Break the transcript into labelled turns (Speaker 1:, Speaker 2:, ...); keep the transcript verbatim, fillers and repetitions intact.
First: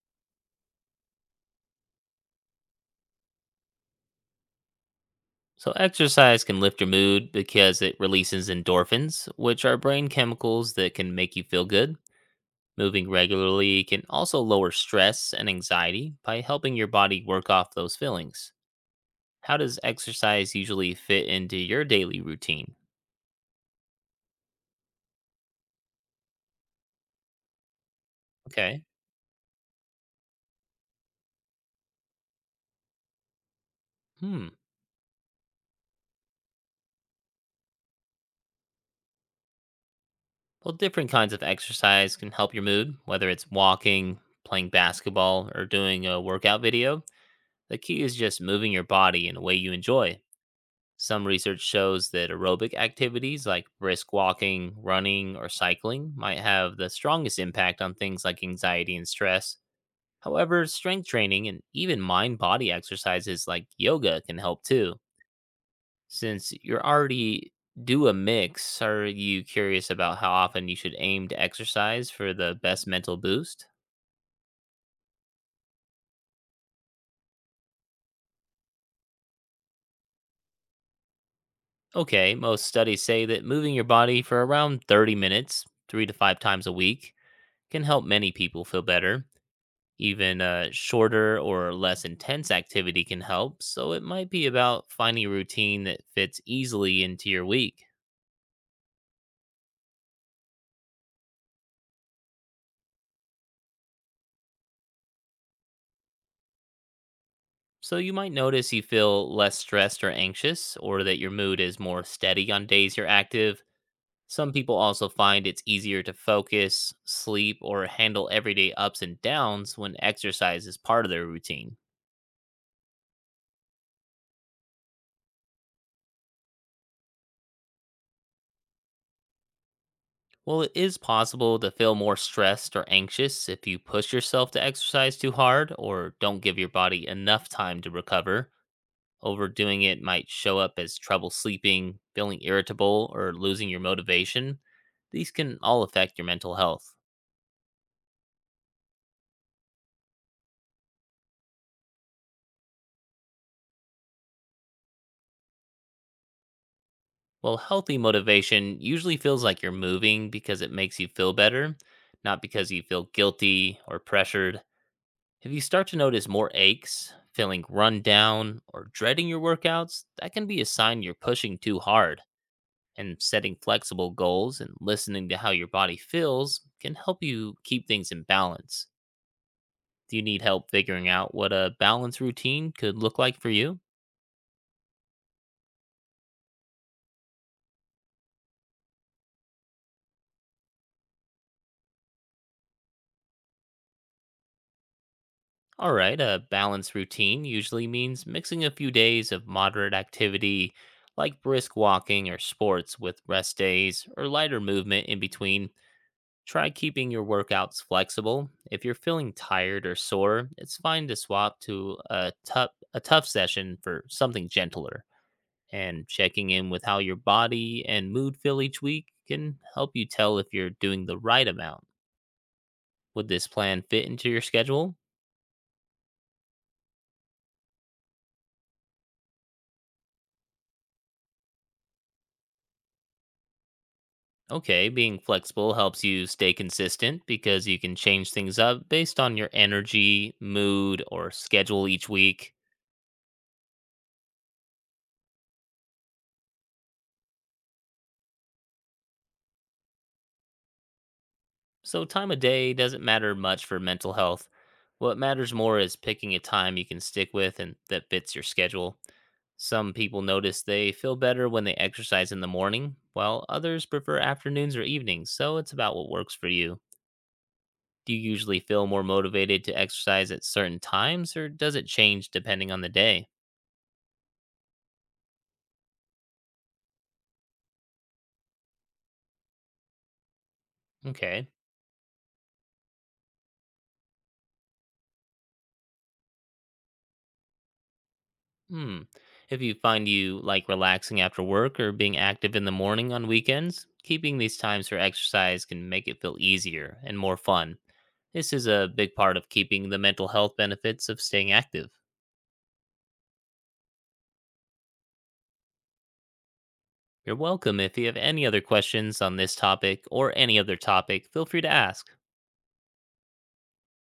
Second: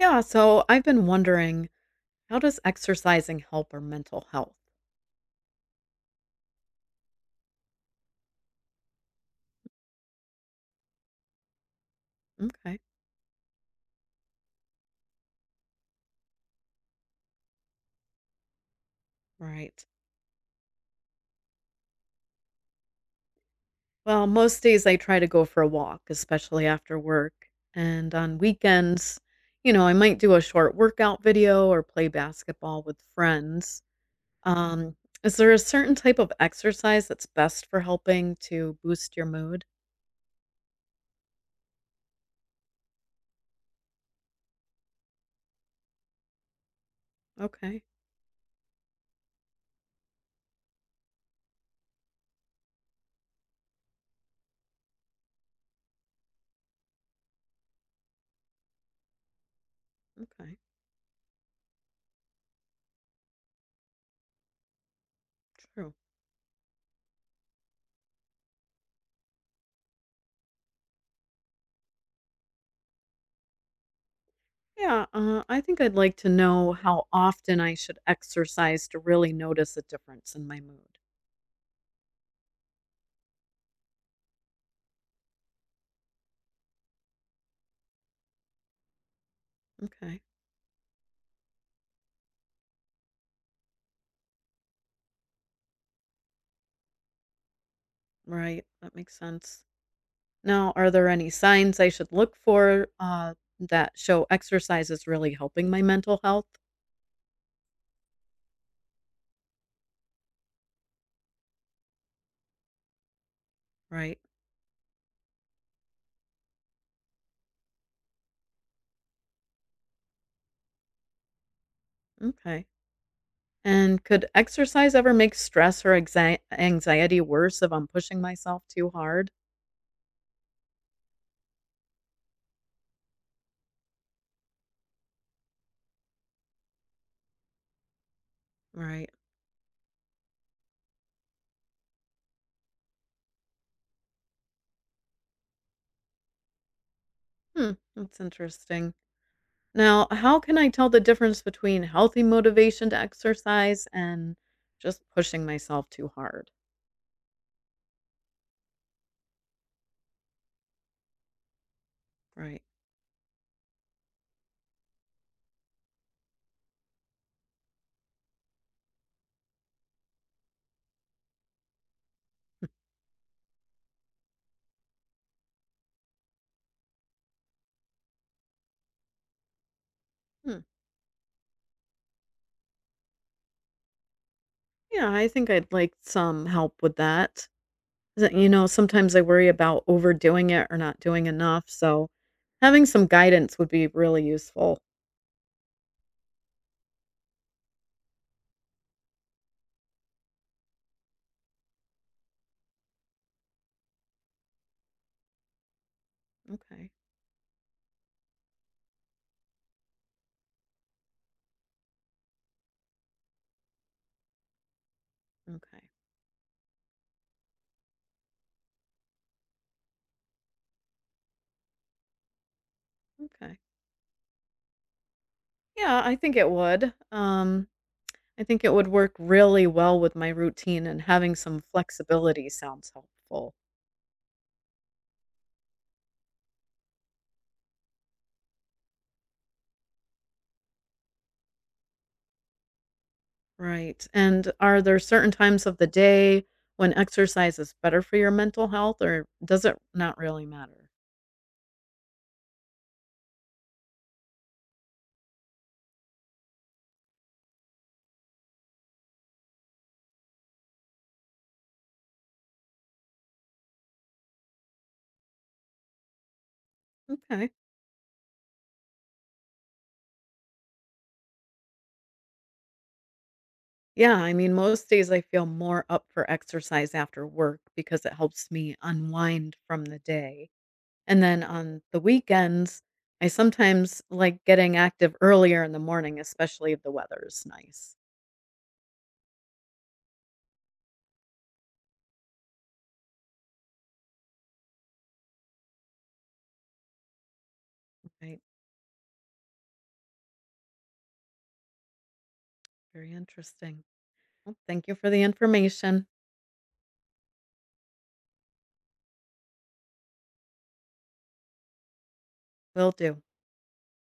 Speaker 1: Yeah, so I've been wondering, how does exercising help our mental health?
Speaker 2: So, exercise can lift your mood because it releases endorphins, which are brain chemicals that can make you feel good.
Speaker 1: Okay,
Speaker 2: Moving regularly can also lower stress and anxiety by helping your body work off those feelings. How does
Speaker 1: right.
Speaker 2: exercise usually fit into your daily routine?
Speaker 1: Well, most days I try to go for a walk, especially after work. And on
Speaker 2: Okay.
Speaker 1: weekends, you know, I might do a short workout video or play basketball with friends.
Speaker 2: Hmm.
Speaker 1: Um, is there a certain type of exercise that's best for helping to boost your mood?
Speaker 2: Well, different kinds of exercise can help your mood, whether it's walking, playing basketball, or doing a workout video. The
Speaker 1: Okay,
Speaker 2: key is just moving your body in a way you enjoy. Some research shows that aerobic activities like brisk walking, running, or cycling might have the strongest impact on things like anxiety and stress.
Speaker 1: okay,
Speaker 2: However, strength training and even mind body exercises like yoga can help too.
Speaker 1: true.
Speaker 2: Since you're already do a mix, are you curious about how often you should aim to exercise for the best mental boost?
Speaker 1: Yeah, uh, I think I'd like to know how often I should exercise to really notice a difference in my mood.
Speaker 2: Okay, most studies say that moving your body for around thirty minutes, three to five times a week, can help many people feel better.
Speaker 1: Okay.
Speaker 2: Even a shorter or less intense activity can help, so it might be about finding a routine that fits easily into your week.
Speaker 1: Right. That makes sense. Now, are there any signs I should look for uh, that show exercise is really helping my mental health?
Speaker 2: So you might notice you feel less stressed or anxious, or that your mood is more steady on days you're active.
Speaker 1: Right.
Speaker 2: Some people also find it's easier to focus, sleep, or handle everyday ups and downs when exercise is part of their routine.
Speaker 1: Okay. And could exercise ever make stress or anxi- anxiety worse if I'm pushing myself too hard?
Speaker 2: Well, it is possible to feel more stressed or anxious if you push yourself to exercise too hard or don't give your body enough time to recover.
Speaker 1: Right.
Speaker 2: Overdoing it might show up as trouble sleeping, feeling irritable, or losing your motivation. These can all affect your mental health.
Speaker 1: Hmm. That's interesting. Now, how can I tell the difference between healthy motivation to exercise and just pushing myself too hard?
Speaker 2: Well, healthy motivation usually feels like you're moving because it makes you feel better, not
Speaker 1: Right.
Speaker 2: because you feel guilty or pressured. If you start to notice more aches, feeling run down, or dreading your workouts, that can be a sign you're pushing too hard. And setting flexible goals and listening to how your body feels can help you keep things in balance. Do you need
Speaker 1: Hmm.
Speaker 2: help figuring out what a balance routine could look like for you?
Speaker 1: Yeah, I think I'd like some help with that. Is it you know, sometimes I worry about overdoing it or not doing enough, so having some guidance would be really useful.
Speaker 2: All right, a balance routine usually means mixing a few days of moderate activity like brisk walking or sports with rest days or lighter movement in between. Try
Speaker 1: Okay,
Speaker 2: keeping your workouts flexible. If you're feeling tired or sore, it's fine to swap to a tough a tough session for something gentler.
Speaker 1: okay,
Speaker 2: And checking in with how your body and mood feel each week can help you tell if you're doing the right amount. Would this
Speaker 1: okay.
Speaker 2: plan fit into your schedule?
Speaker 1: Yeah, I think it would. Um, I think it would work really well with my routine, and having some flexibility sounds helpful.
Speaker 2: Okay, being flexible helps you stay consistent because you can change things up based on your energy, mood, or schedule each week.
Speaker 1: Right, and are there certain times of the day when exercise is better for your mental health, or does it not really matter?
Speaker 2: So, time of day doesn't matter much for mental health. What matters more is picking a time you can stick with and that fits your schedule. Some people notice they feel better when they exercise in the morning, while others prefer afternoons or evenings, so it's about what works for you.
Speaker 1: Okay.
Speaker 2: Do you usually feel more motivated to exercise at certain times, or does it change depending on the day?
Speaker 1: Yeah, I mean, most days I feel more up for exercise after work because it helps me unwind from the day. And then
Speaker 2: Okay.
Speaker 1: on the weekends, I sometimes like getting active earlier in the morning, especially if the weather is nice.
Speaker 2: Hmm. If you find you like relaxing after work or being active in the morning on weekends, keeping these times for exercise can make it feel easier and more fun.
Speaker 1: Right.
Speaker 2: This is a big part of keeping the mental health benefits of staying active.
Speaker 1: Very interesting. Well, thank you for the information.
Speaker 2: You're welcome. If you have any other questions on this topic or any other topic, feel free to ask.
Speaker 1: Will do.